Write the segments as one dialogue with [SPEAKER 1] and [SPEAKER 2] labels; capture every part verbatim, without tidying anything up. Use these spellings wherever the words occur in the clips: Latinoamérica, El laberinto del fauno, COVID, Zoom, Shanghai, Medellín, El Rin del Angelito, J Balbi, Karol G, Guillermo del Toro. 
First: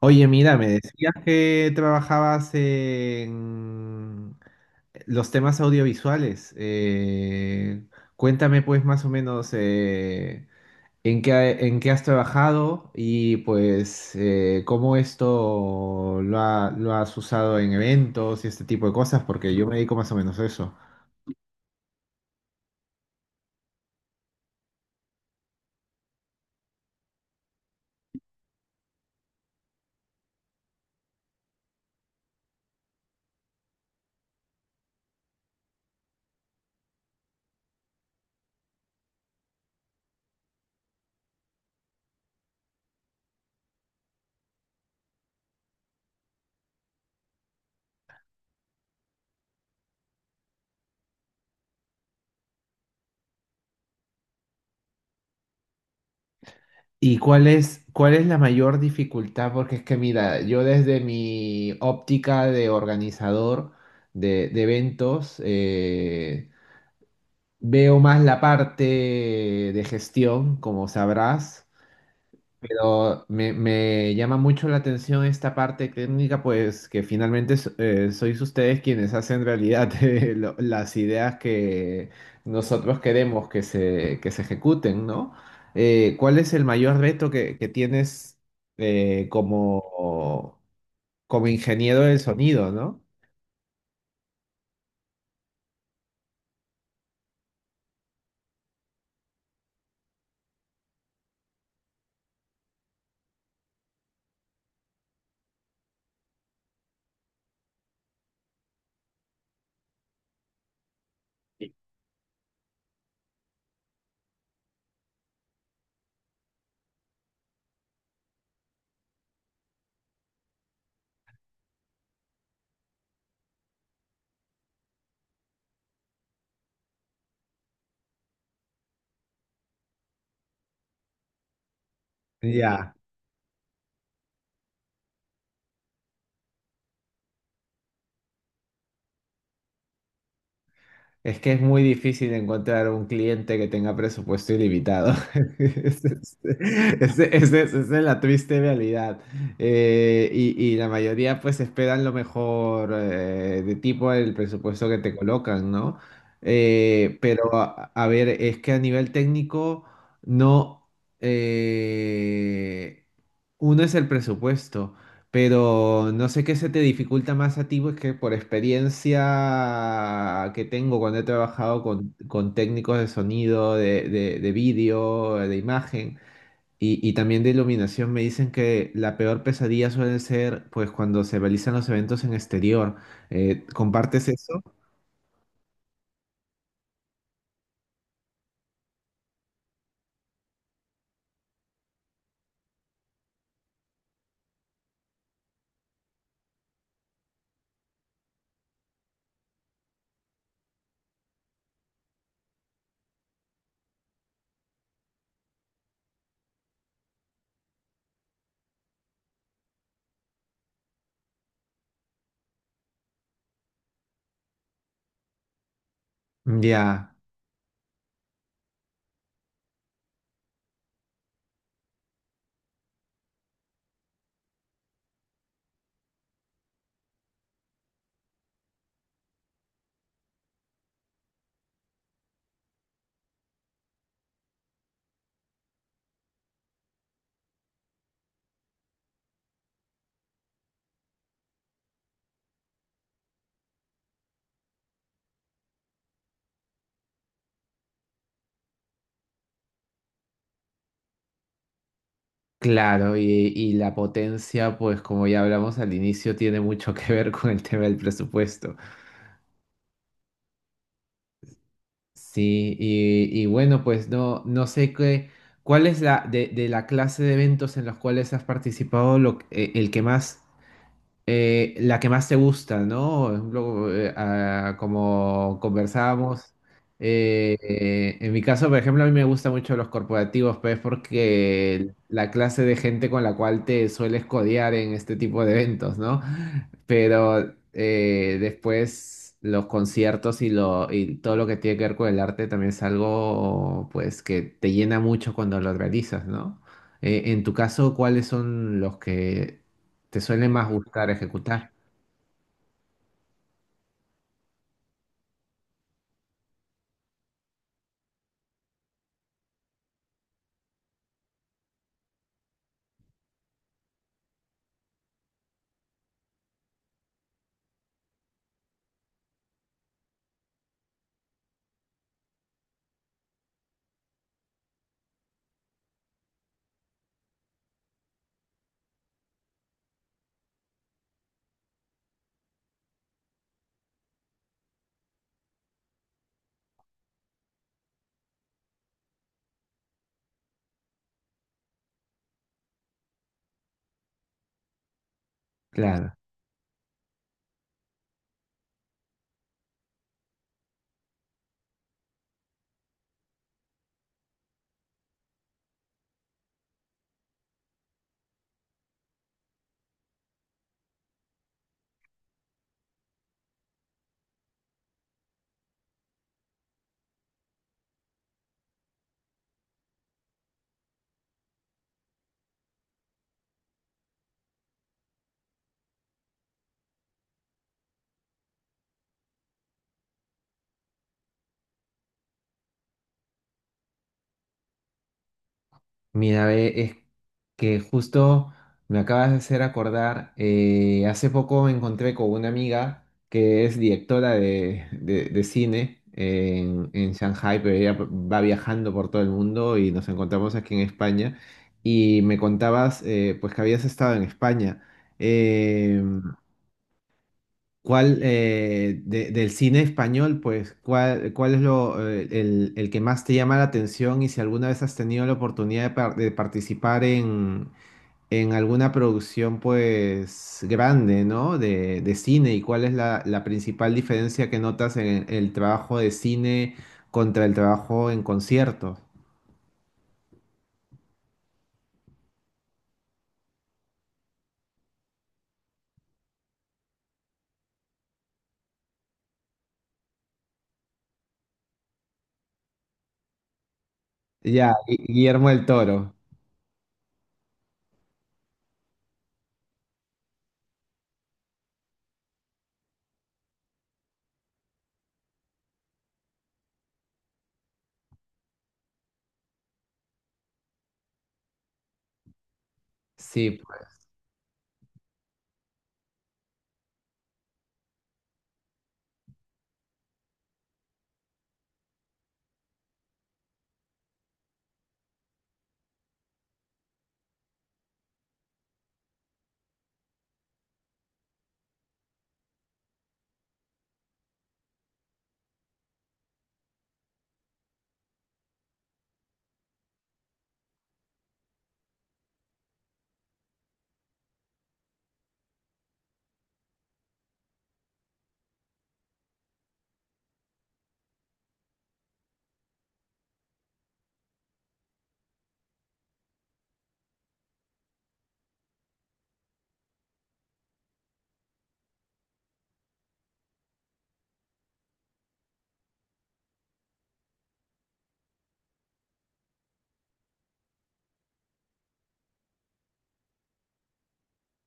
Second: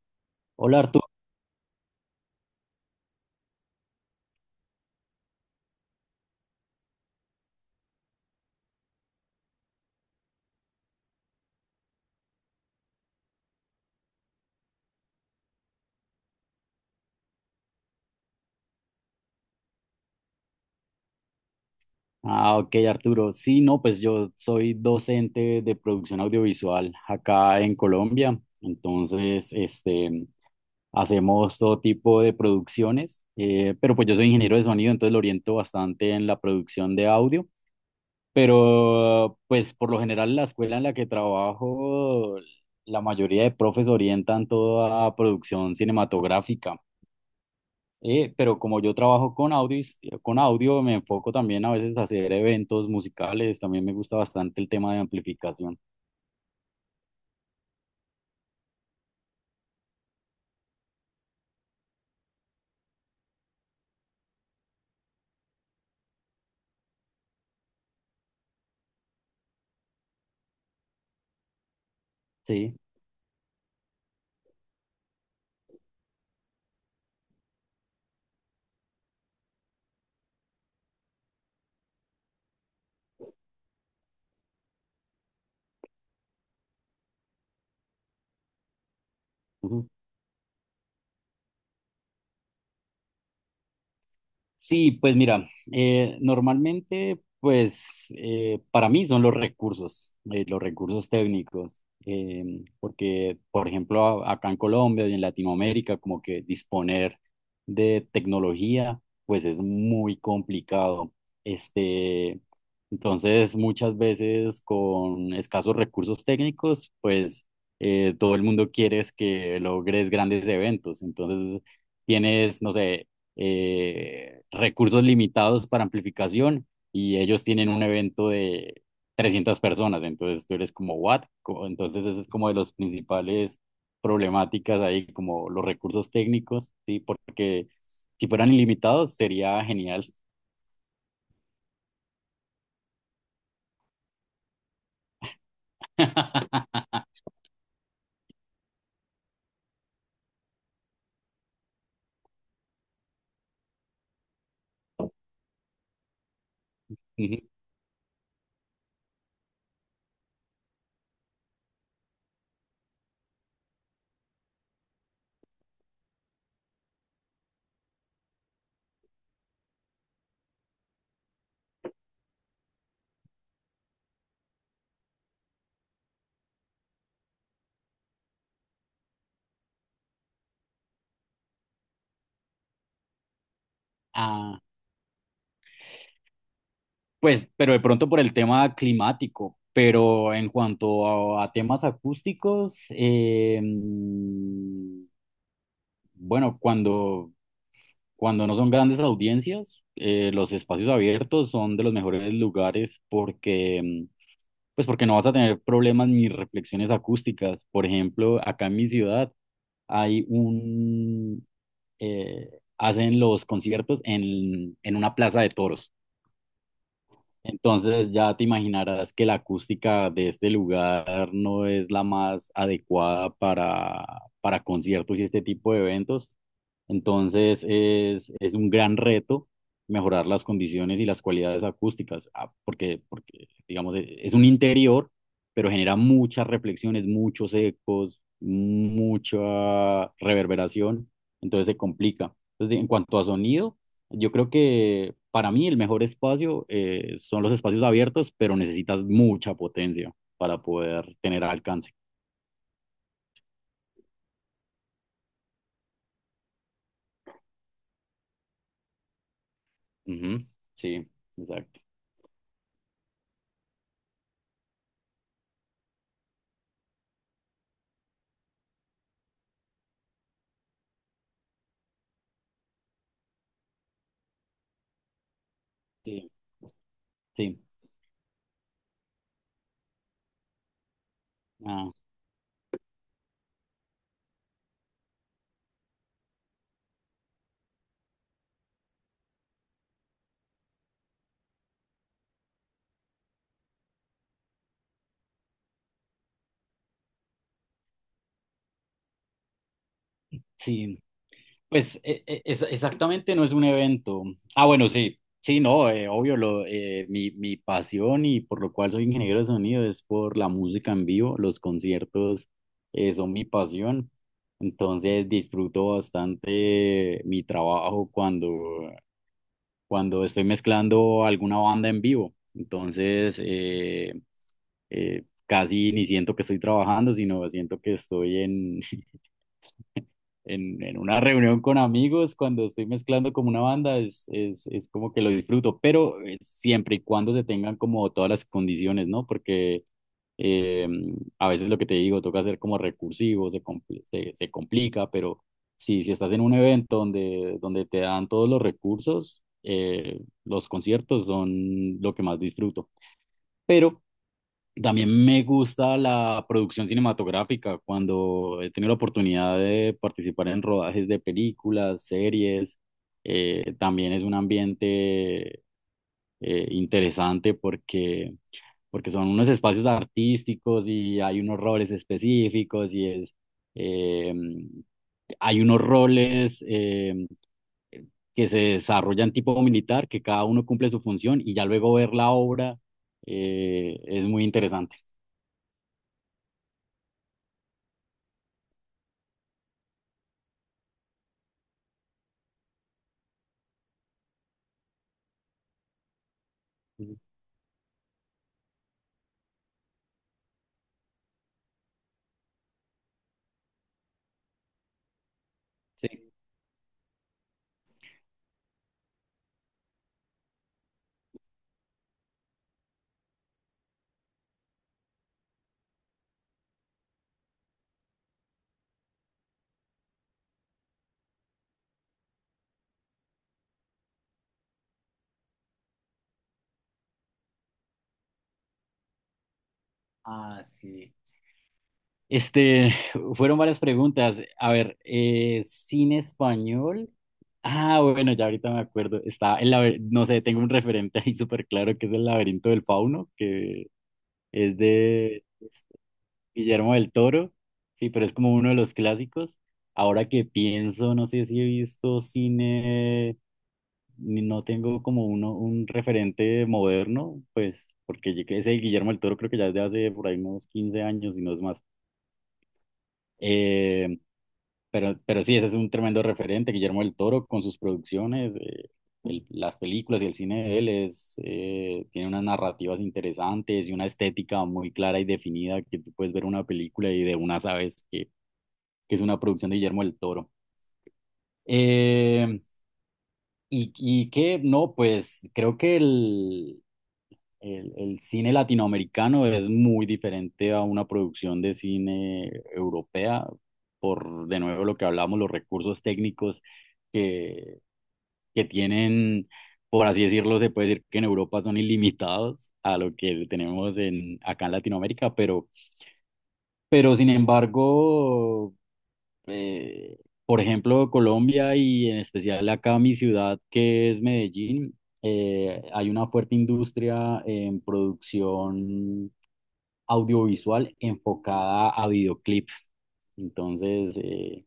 [SPEAKER 1] Oye, mira, me
[SPEAKER 2] Hola Arturo.
[SPEAKER 1] decías que trabajabas en los temas audiovisuales. Eh, cuéntame, pues, más o menos, eh, en qué, en qué has trabajado y pues eh, cómo esto lo ha- lo has usado en eventos y este tipo de cosas, porque yo me dedico más o menos a eso.
[SPEAKER 2] Ah, ok, Arturo. Sí, no, pues yo soy docente de producción audiovisual acá en Colombia. Entonces, este, hacemos todo tipo de producciones, eh, pero pues yo soy ingeniero de sonido, entonces lo oriento bastante en la producción de audio. Pero, pues por lo general, la escuela en la que trabajo, la mayoría de profes orientan toda producción cinematográfica. Eh, pero como yo trabajo con audios, con audio, me enfoco también a veces a hacer eventos musicales. También me gusta bastante el tema de amplificación.
[SPEAKER 1] ¿Y cuál es, cuál es la mayor dificultad? Porque es que, mira, yo desde mi óptica de organizador de, de eventos, eh, veo más la parte de gestión, como sabrás,
[SPEAKER 2] Sí.
[SPEAKER 1] pero me, me llama mucho la atención esta parte técnica, pues que finalmente s- eh, sois ustedes quienes hacen realidad eh, lo- las ideas que nosotros queremos que se, que se ejecuten, ¿no? Eh, ¿cuál es el mayor reto que, que tienes eh,
[SPEAKER 2] Ujú.
[SPEAKER 1] como, como ingeniero del sonido, ¿no?
[SPEAKER 2] Sí, pues mira, eh, normalmente, pues eh, para mí son los recursos, eh, los recursos técnicos, eh, porque, por ejemplo, a- acá en Colombia y en Latinoamérica, como que disponer de tecnología, pues es muy complicado. Este, entonces, muchas veces con escasos recursos técnicos, pues eh, todo el mundo quiere es que logres grandes eventos. Entonces, tienes, no sé, eh, recursos limitados para amplificación y ellos tienen un evento de trescientas personas, entonces tú eres como, ¿what? Co- Entonces ese es como de los
[SPEAKER 1] Ya.
[SPEAKER 2] principales problemáticas ahí, como los recursos técnicos, ¿sí? Porque si fueran ilimitados sería genial.
[SPEAKER 1] Es que es muy difícil encontrar un cliente que tenga presupuesto ilimitado. Ese es- ese- ese- esa es la triste realidad. Eh, y, y la mayoría pues esperan lo mejor, eh, de tipo el presupuesto que te colocan, ¿no? Eh,
[SPEAKER 2] Ujú.
[SPEAKER 1] pero a, a ver, es que a nivel técnico no... eh, uno es el presupuesto. Pero no sé qué se te dificulta más a ti, pues que por experiencia que tengo cuando he trabajado con, con técnicos de sonido, de, de, de vídeo, de imagen y, y también de iluminación, me dicen que la peor pesadilla suele ser pues cuando se realizan los eventos en exterior. Eh, ¿compartes
[SPEAKER 2] Ah,
[SPEAKER 1] eso?
[SPEAKER 2] pues, pero de pronto por el tema climático, pero en cuanto a, a temas acústicos, eh, mm, bueno, cuando Cuando no son grandes audiencias, eh, los espacios abiertos son de los mejores lugares porque, mm, pues porque no vas a tener problemas ni reflexiones acústicas. Por ejemplo, acá en mi ciudad hay un, eh, hacen los conciertos en, en una plaza de toros.
[SPEAKER 1] Ya,
[SPEAKER 2] Entonces ya te imaginarás que la acústica de este lugar no es la más adecuada para, para conciertos y este tipo de eventos. Entonces es, es un gran reto mejorar las condiciones y las cualidades acústicas, ah, porque, porque digamos, e- es un interior, pero genera muchas reflexiones, muchos ecos, mucha reverberación, entonces se complica. Entonces, en cuanto a sonido. Yo creo que para mí el mejor espacio eh, son los espacios abiertos, pero necesitas mucha potencia para poder tener alcance.
[SPEAKER 1] claro, y, y la potencia, pues como ya hablamos al inicio, tiene mucho que ver con el tema del presupuesto.
[SPEAKER 2] Ujú. Sí, exacto.
[SPEAKER 1] Sí, y, y bueno, pues no, no sé qué, cuál es la de, de la clase de eventos en los cuales has participado, lo, que- eh, el que más eh, la que más te gusta, ¿no? Por ejemplo, eh, ah, como
[SPEAKER 2] Sí,
[SPEAKER 1] conversábamos, eh,
[SPEAKER 2] sí.
[SPEAKER 1] eh, en mi caso, por ejemplo, a mí me gustan mucho los corporativos, pues
[SPEAKER 2] Ah,
[SPEAKER 1] porque la clase de gente con la cual te sueles codear en este tipo de eventos, ¿no? Pero eh, después los conciertos y, lo, y todo lo que tiene que ver con el arte también es algo, pues, que te llena mucho cuando lo realizas, ¿no? Eh, en tu caso, ¿cuáles son los que te suele más
[SPEAKER 2] sí.
[SPEAKER 1] gustar ejecutar?
[SPEAKER 2] Pues e- e- es- exactamente no es un evento. Ah, bueno, sí. Sí, no, eh, obvio, lo, eh, mi, mi pasión y por lo cual soy ingeniero de sonido es por la música en vivo. Los conciertos eh, son mi pasión. Entonces disfruto bastante mi trabajo cuando cuando estoy mezclando alguna banda en vivo. Entonces, eh, eh, casi ni siento que estoy trabajando, sino siento que estoy en, en, en una reunión con amigos, cuando estoy mezclando como una banda, es, es, es como que lo disfruto, pero eh, siempre y cuando se tengan como todas las condiciones, ¿no? Porque eh, a veces lo que te digo, toca ser como recursivo, se, compl- se, se complica, pero si,
[SPEAKER 1] Claro.
[SPEAKER 2] si estás en un evento donde, donde te dan todos los recursos, eh, los conciertos son lo que más disfruto. Pero también me gusta la producción cinematográfica, cuando he tenido la oportunidad de participar en rodajes de películas, series, eh, también es un ambiente eh, interesante porque, porque son unos espacios artísticos y hay unos roles específicos y es, eh, hay unos roles eh, que se desarrollan tipo militar, que cada uno cumple su función y ya luego ver la obra, eh, es muy interesante.
[SPEAKER 1] Mira, ve, es que justo me acabas de hacer acordar, eh, hace poco me encontré con una amiga que es directora de, de- de cine en, en
[SPEAKER 2] Ujú.
[SPEAKER 1] Shanghai, pero ella va viajando por todo el mundo y nos encontramos aquí en España y me contabas eh, pues que habías estado en España.
[SPEAKER 2] Sí.
[SPEAKER 1] Em, ¿Cuál eh, de- del cine español, pues, cuál, cuál es lo, eh, el, el que más te llama la atención? Y si alguna vez has tenido la oportunidad de, par- de participar en, en alguna producción, pues, grande, ¿no? De, de cine. ¿Y cuál es la, la principal diferencia que notas en el trabajo de cine contra el trabajo en conciertos?
[SPEAKER 2] Ah, sí. Este, fueron varias preguntas. A ver, eh, cine español. Ah, bueno, ya ahorita me acuerdo. Está el laber- no sé, tengo un referente ahí súper claro que es El laberinto del fauno, que
[SPEAKER 1] Ya,
[SPEAKER 2] es
[SPEAKER 1] Gui-
[SPEAKER 2] de
[SPEAKER 1] Guillermo del Toro.
[SPEAKER 2] Guillermo del Toro. Sí, pero es como uno de los clásicos. Ahora que pienso, no sé si he visto cine. Ni- no tengo como uno, un referente moderno, pues porque yo que ese Guillermo del Toro creo que ya es de hace por ahí unos quince años y no es más.
[SPEAKER 1] Sí,
[SPEAKER 2] Eh, pero, pero sí, ese es un tremendo referente, Guillermo del Toro con sus producciones, eh, el- las películas y el cine de él es, eh, tiene unas narrativas interesantes y una estética muy clara y definida que tú puedes ver una película y de una sabes que, que es una producción de Guillermo del Toro. Eh, y, y que no, pues creo que el, El, el cine latinoamericano es muy diferente a una producción de cine europea, por de nuevo lo que hablamos, los recursos técnicos que, que tienen, por así decirlo, se puede decir que en Europa son ilimitados a lo que tenemos en, acá en Latinoamérica, pero, pero sin embargo, eh, por ejemplo, Colombia y en especial acá mi ciudad, que es Medellín, eh, hay una fuerte industria en producción audiovisual enfocada a videoclip. Entonces, eh,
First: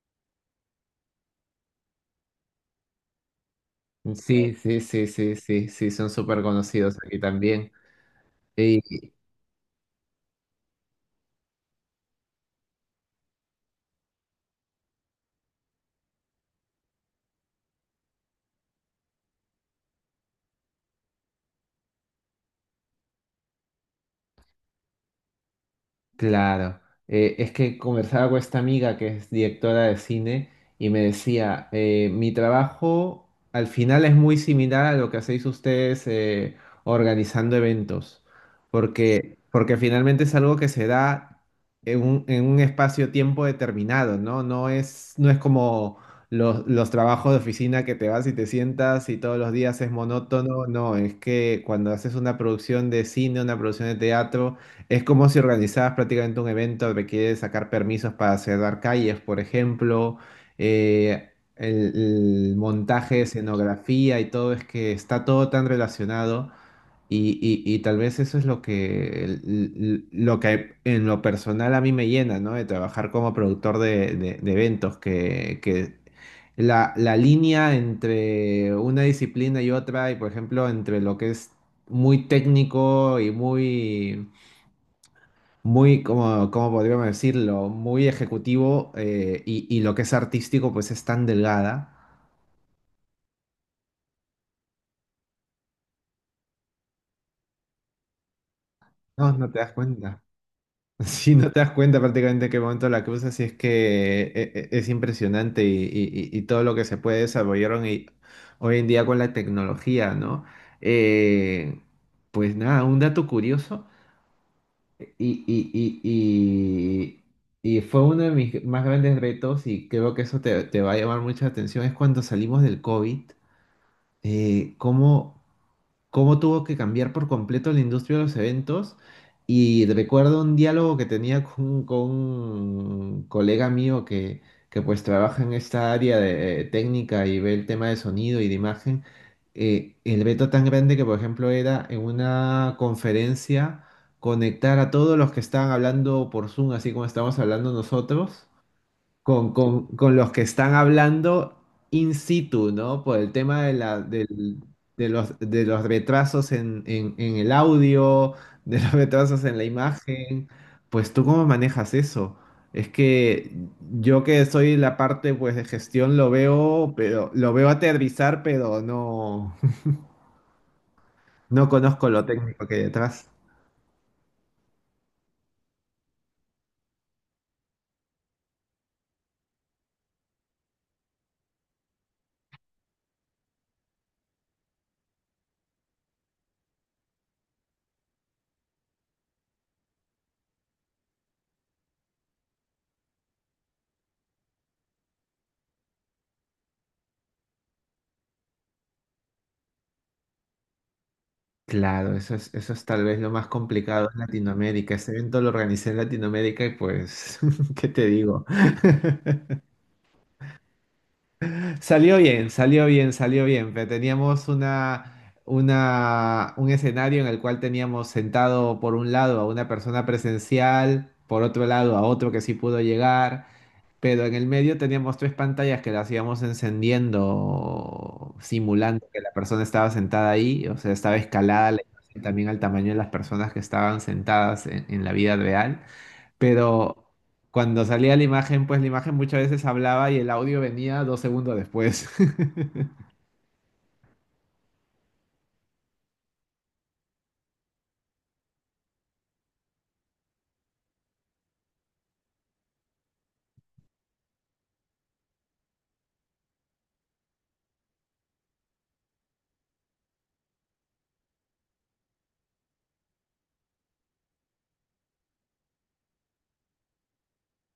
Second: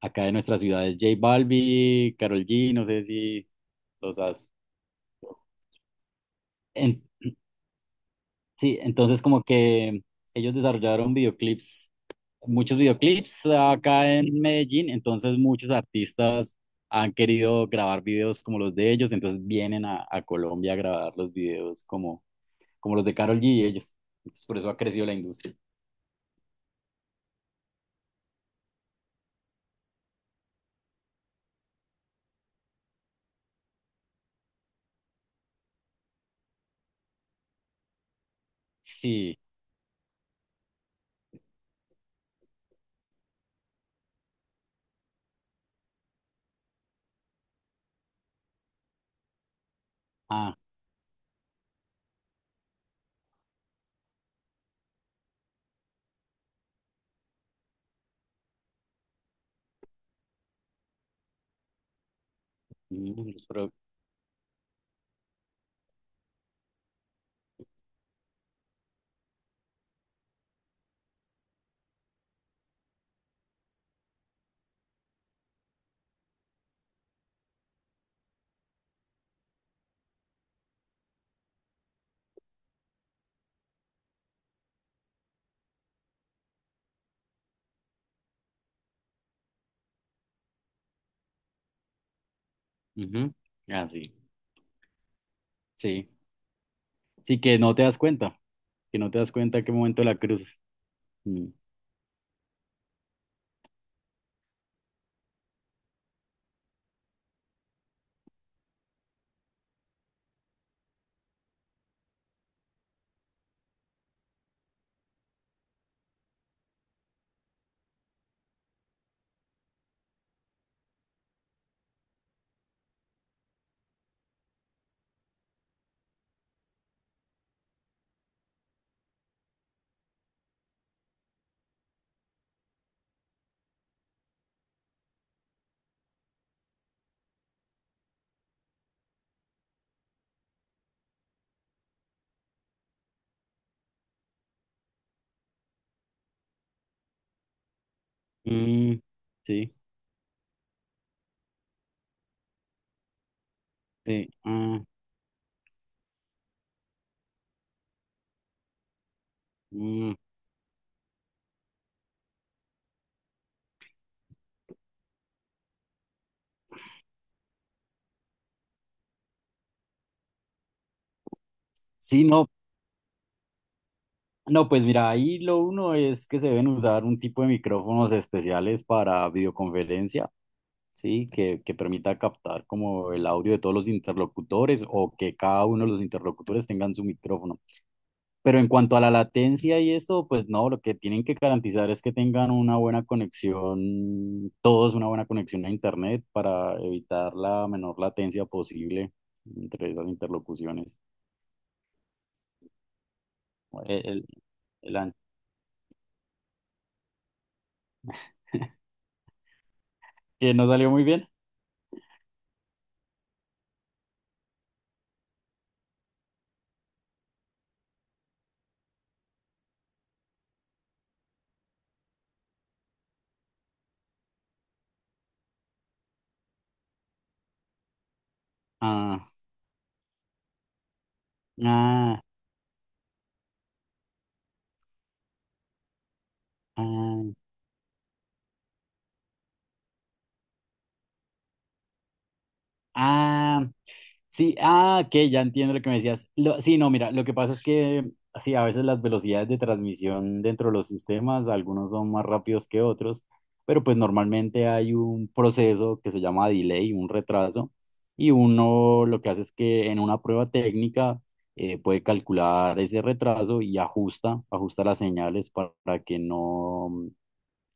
[SPEAKER 2] acá de nuestras ciudades, J Balbi, Karol G, no sé si los
[SPEAKER 1] pues,
[SPEAKER 2] has.
[SPEAKER 1] sí, sí, sí, sí, sí, sí, son súper conocidos
[SPEAKER 2] en-
[SPEAKER 1] aquí también.
[SPEAKER 2] sí, entonces como que ellos desarrollaron videoclips, muchos videoclips acá en Medellín, entonces muchos artistas han querido grabar videos como los de ellos, entonces vienen a, a Colombia a grabar los videos como, como los de Karol G y ellos. Entonces, por eso ha crecido la industria.
[SPEAKER 1] Claro, eh, es que conversaba con esta amiga que es directora de cine y me decía, eh, mi trabajo al final es muy similar a lo que hacéis ustedes, eh, organizando eventos, porque,
[SPEAKER 2] Sí.
[SPEAKER 1] porque finalmente es algo que se da en un, en un espacio-tiempo determinado, ¿no? No es, no es como los, los trabajos de oficina, que te vas y te sientas y todos los días es
[SPEAKER 2] ah,
[SPEAKER 1] monótono. No, es que cuando haces una producción de cine, una producción de teatro, es como si organizabas prácticamente un evento. Requiere sacar permisos para cerrar calles, por ejemplo, eh, el, el montaje,
[SPEAKER 2] mm,
[SPEAKER 1] escenografía y todo. Es que está todo tan relacionado y, y- y tal vez eso es lo que, el- lo que en lo personal a mí me llena, ¿no? De trabajar como productor de, de- de eventos, que, que la, la línea entre una disciplina y otra, y por ejemplo, entre lo que es muy técnico y muy muy, como, como podríamos decirlo, muy ejecutivo, eh, y, y lo que es artístico pues es tan delgada.
[SPEAKER 2] Ujú. Ah, sí, sí. Sí, que no te das cuenta, que no te
[SPEAKER 1] No,
[SPEAKER 2] das
[SPEAKER 1] no te
[SPEAKER 2] cuenta
[SPEAKER 1] das
[SPEAKER 2] qué momento la
[SPEAKER 1] cuenta.
[SPEAKER 2] cruzas.
[SPEAKER 1] Sí,
[SPEAKER 2] Mm.
[SPEAKER 1] no te das cuenta prácticamente en qué momento la cruzas. Y es que eh, eh, es impresionante y, y- y- y todo lo que se puede desarrollaron y hoy en día con la tecnología, ¿no? Eh, pues nada, un dato curioso y, y, y, y, y fue uno de mis más grandes retos, y creo que eso te, te va a llamar mucha atención, es cuando salimos del COVID. eh, cómo, cómo tuvo que cambiar por completo la industria de los eventos. Y recuerdo un diálogo que tenía con, con un colega mío que, que pues trabaja en esta área de eh, técnica y ve el tema de sonido y de imagen. eh, el veto tan grande que, por ejemplo, era en una conferencia conectar a todos los que estaban hablando por Zoom, así como estamos hablando nosotros
[SPEAKER 2] Mm,
[SPEAKER 1] con,
[SPEAKER 2] sí,
[SPEAKER 1] con- con los que están hablando in situ, ¿no? Por el tema de, la,
[SPEAKER 2] sí.
[SPEAKER 1] del-
[SPEAKER 2] ah,
[SPEAKER 1] de, los, de los retrasos en, en, en el audio, de los retrasos en la
[SPEAKER 2] mm.
[SPEAKER 1] imagen. ¿Pues tú cómo manejas eso? Es que yo, que soy la parte pues de gestión, lo veo, pero lo veo aterrizar, pero no, no conozco lo
[SPEAKER 2] Sí, no,
[SPEAKER 1] técnico que hay detrás.
[SPEAKER 2] no, pues mira, ahí lo uno es que se deben usar un tipo de micrófonos especiales para videoconferencia, sí, que, que permita captar como el audio de todos los interlocutores o que cada uno de los interlocutores tengan su micrófono. Pero en cuanto a la latencia y eso, pues no, lo que tienen que garantizar es que tengan una buena conexión, todos una buena conexión a Internet para evitar la menor latencia posible entre esas interlocuciones.
[SPEAKER 1] Claro, eso es, eso es tal vez lo más
[SPEAKER 2] El,
[SPEAKER 1] complicado en
[SPEAKER 2] el-
[SPEAKER 1] Latinoamérica.
[SPEAKER 2] el
[SPEAKER 1] Ese
[SPEAKER 2] an-
[SPEAKER 1] evento lo organicé en Latinoamérica y pues, ¿qué te digo?
[SPEAKER 2] que no salió muy bien.
[SPEAKER 1] Salió bien, salió bien, salió bien. Pero teníamos una, una, un escenario en el cual teníamos sentado por un lado a una persona presencial, por otro lado a otro que sí pudo llegar, pero en el medio teníamos tres pantallas que las íbamos encendiendo, simulando que
[SPEAKER 2] Ah,
[SPEAKER 1] la persona estaba sentada ahí. O sea, estaba escalada la
[SPEAKER 2] ah,
[SPEAKER 1] imagen también al tamaño de las personas que estaban sentadas en en la vida real, pero
[SPEAKER 2] ah.
[SPEAKER 1] cuando salía la imagen, pues la imagen muchas veces hablaba y el audio venía dos segundos después.
[SPEAKER 2] Ah, sí, ah, que ya entiendo lo que me decías. Lo- sí, no, mira, lo que pasa es que sí, a veces las velocidades de transmisión dentro de los sistemas, algunos son más rápidos que otros, pero pues normalmente hay un proceso que se llama delay, un retraso, y uno lo que hace es que en una prueba técnica eh, puede calcular ese retraso y ajusta, ajusta las señales pa- para, que no,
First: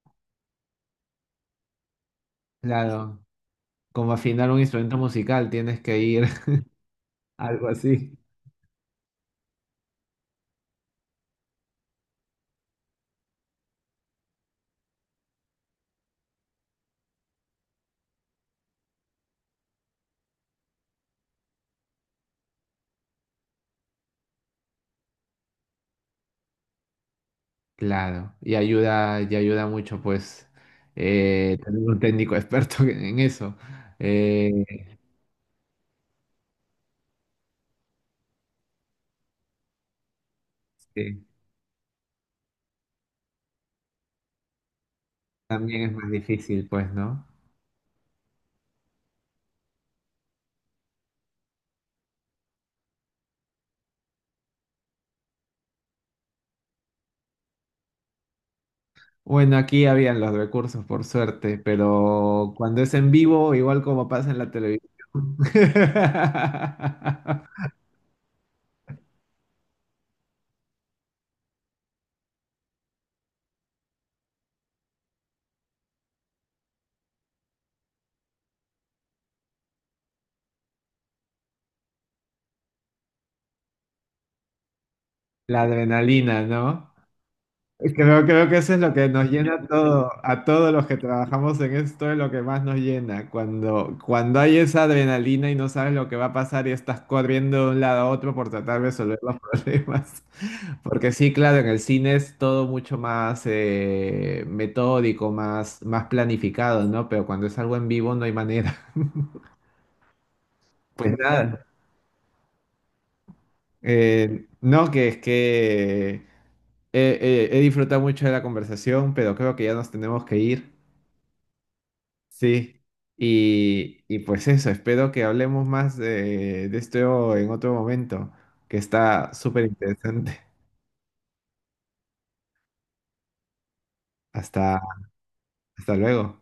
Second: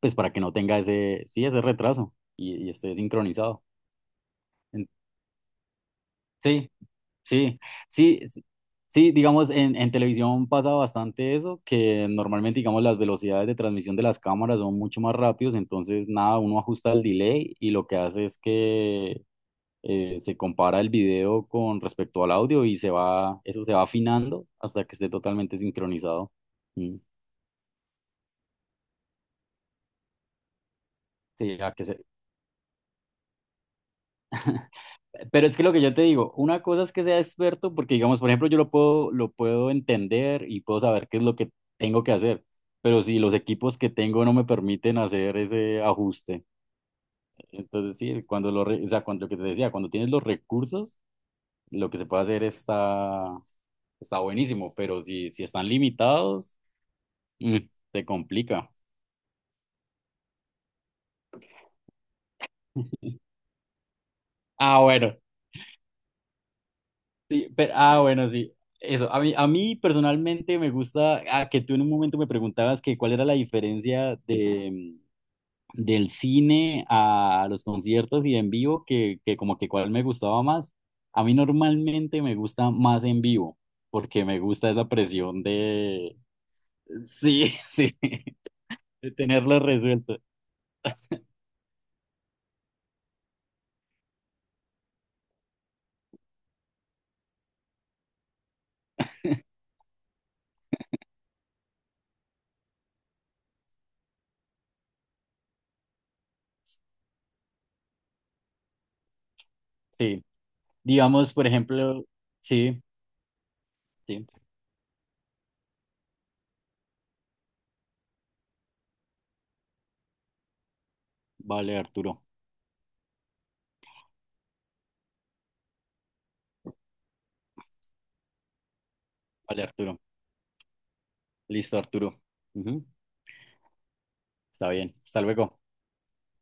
[SPEAKER 2] pues para que no tenga ese, sí, ese retraso y, y esté
[SPEAKER 1] Claro,
[SPEAKER 2] sincronizado.
[SPEAKER 1] como afinar un
[SPEAKER 2] En-
[SPEAKER 1] instrumento musical, tienes que ir
[SPEAKER 2] Sí. Sí,
[SPEAKER 1] algo así.
[SPEAKER 2] sí, sí, sí, digamos, en, en televisión pasa bastante eso, que normalmente, digamos, las velocidades de transmisión de las cámaras son mucho más rápidos, entonces, nada, uno ajusta el delay y lo que hace es que eh, se compara el video con respecto al audio y se va, eso se va afinando hasta que esté totalmente sincronizado. Mm.
[SPEAKER 1] Claro, y ayuda, y ayuda mucho, pues,
[SPEAKER 2] Sí,
[SPEAKER 1] eh,
[SPEAKER 2] a
[SPEAKER 1] tener
[SPEAKER 2] que se.
[SPEAKER 1] un técnico experto en en eso. Eh,
[SPEAKER 2] Pero es que lo que yo te digo, una cosa es que sea experto, porque digamos, por ejemplo, yo lo puedo, lo puedo entender y puedo saber qué es
[SPEAKER 1] sí,
[SPEAKER 2] lo que tengo que hacer, pero si los equipos que tengo no me permiten hacer
[SPEAKER 1] también
[SPEAKER 2] ese
[SPEAKER 1] es más
[SPEAKER 2] ajuste,
[SPEAKER 1] difícil, pues, ¿no?
[SPEAKER 2] entonces sí, cuando lo, re- o sea, cuando lo que te decía, cuando tienes los recursos, lo que se puede hacer está, está buenísimo, pero si, si están limitados, mm, se complica.
[SPEAKER 1] Bueno, aquí habían los recursos, por suerte, pero cuando es en vivo, igual como pasa en la
[SPEAKER 2] Ah,
[SPEAKER 1] televisión.
[SPEAKER 2] bueno. Sí, pero, ah, bueno, sí. Eso, a mí, a mí personalmente me gusta, ah, que tú en un momento me preguntabas que cuál era la diferencia de, del cine a los conciertos y en vivo, que, que como que cuál me gustaba más. A mí normalmente me gusta más en vivo, porque me gusta esa presión
[SPEAKER 1] La
[SPEAKER 2] de,
[SPEAKER 1] adrenalina, ¿no?
[SPEAKER 2] sí, sí,
[SPEAKER 1] Creo, creo que eso es lo que
[SPEAKER 2] de
[SPEAKER 1] nos llena
[SPEAKER 2] tenerlo
[SPEAKER 1] a todo,
[SPEAKER 2] resuelto.
[SPEAKER 1] a todos los que trabajamos en esto, es lo que más nos llena. Cuando, cuando hay esa adrenalina y no sabes lo que va a pasar y estás corriendo de un lado a otro por tratar de resolver los problemas. Porque sí, claro, en el cine es todo mucho más, eh, metódico, más, más planificado, ¿no? Pero cuando es algo en vivo no hay manera.
[SPEAKER 2] Sí,
[SPEAKER 1] Pues
[SPEAKER 2] digamos, por
[SPEAKER 1] nada.
[SPEAKER 2] ejemplo, sí, sí,
[SPEAKER 1] Eh, no, que es que eh, eh, he disfrutado mucho de la conversación, pero creo que ya nos tenemos que ir.
[SPEAKER 2] vale, Arturo,
[SPEAKER 1] Sí. Y, y pues eso, espero que hablemos más de, de esto en otro momento, que está
[SPEAKER 2] vale,
[SPEAKER 1] súper
[SPEAKER 2] Arturo.
[SPEAKER 1] interesante.
[SPEAKER 2] Listo, Arturo. Ujú. Está
[SPEAKER 1] Hasta,
[SPEAKER 2] bien, hasta luego.
[SPEAKER 1] hasta luego.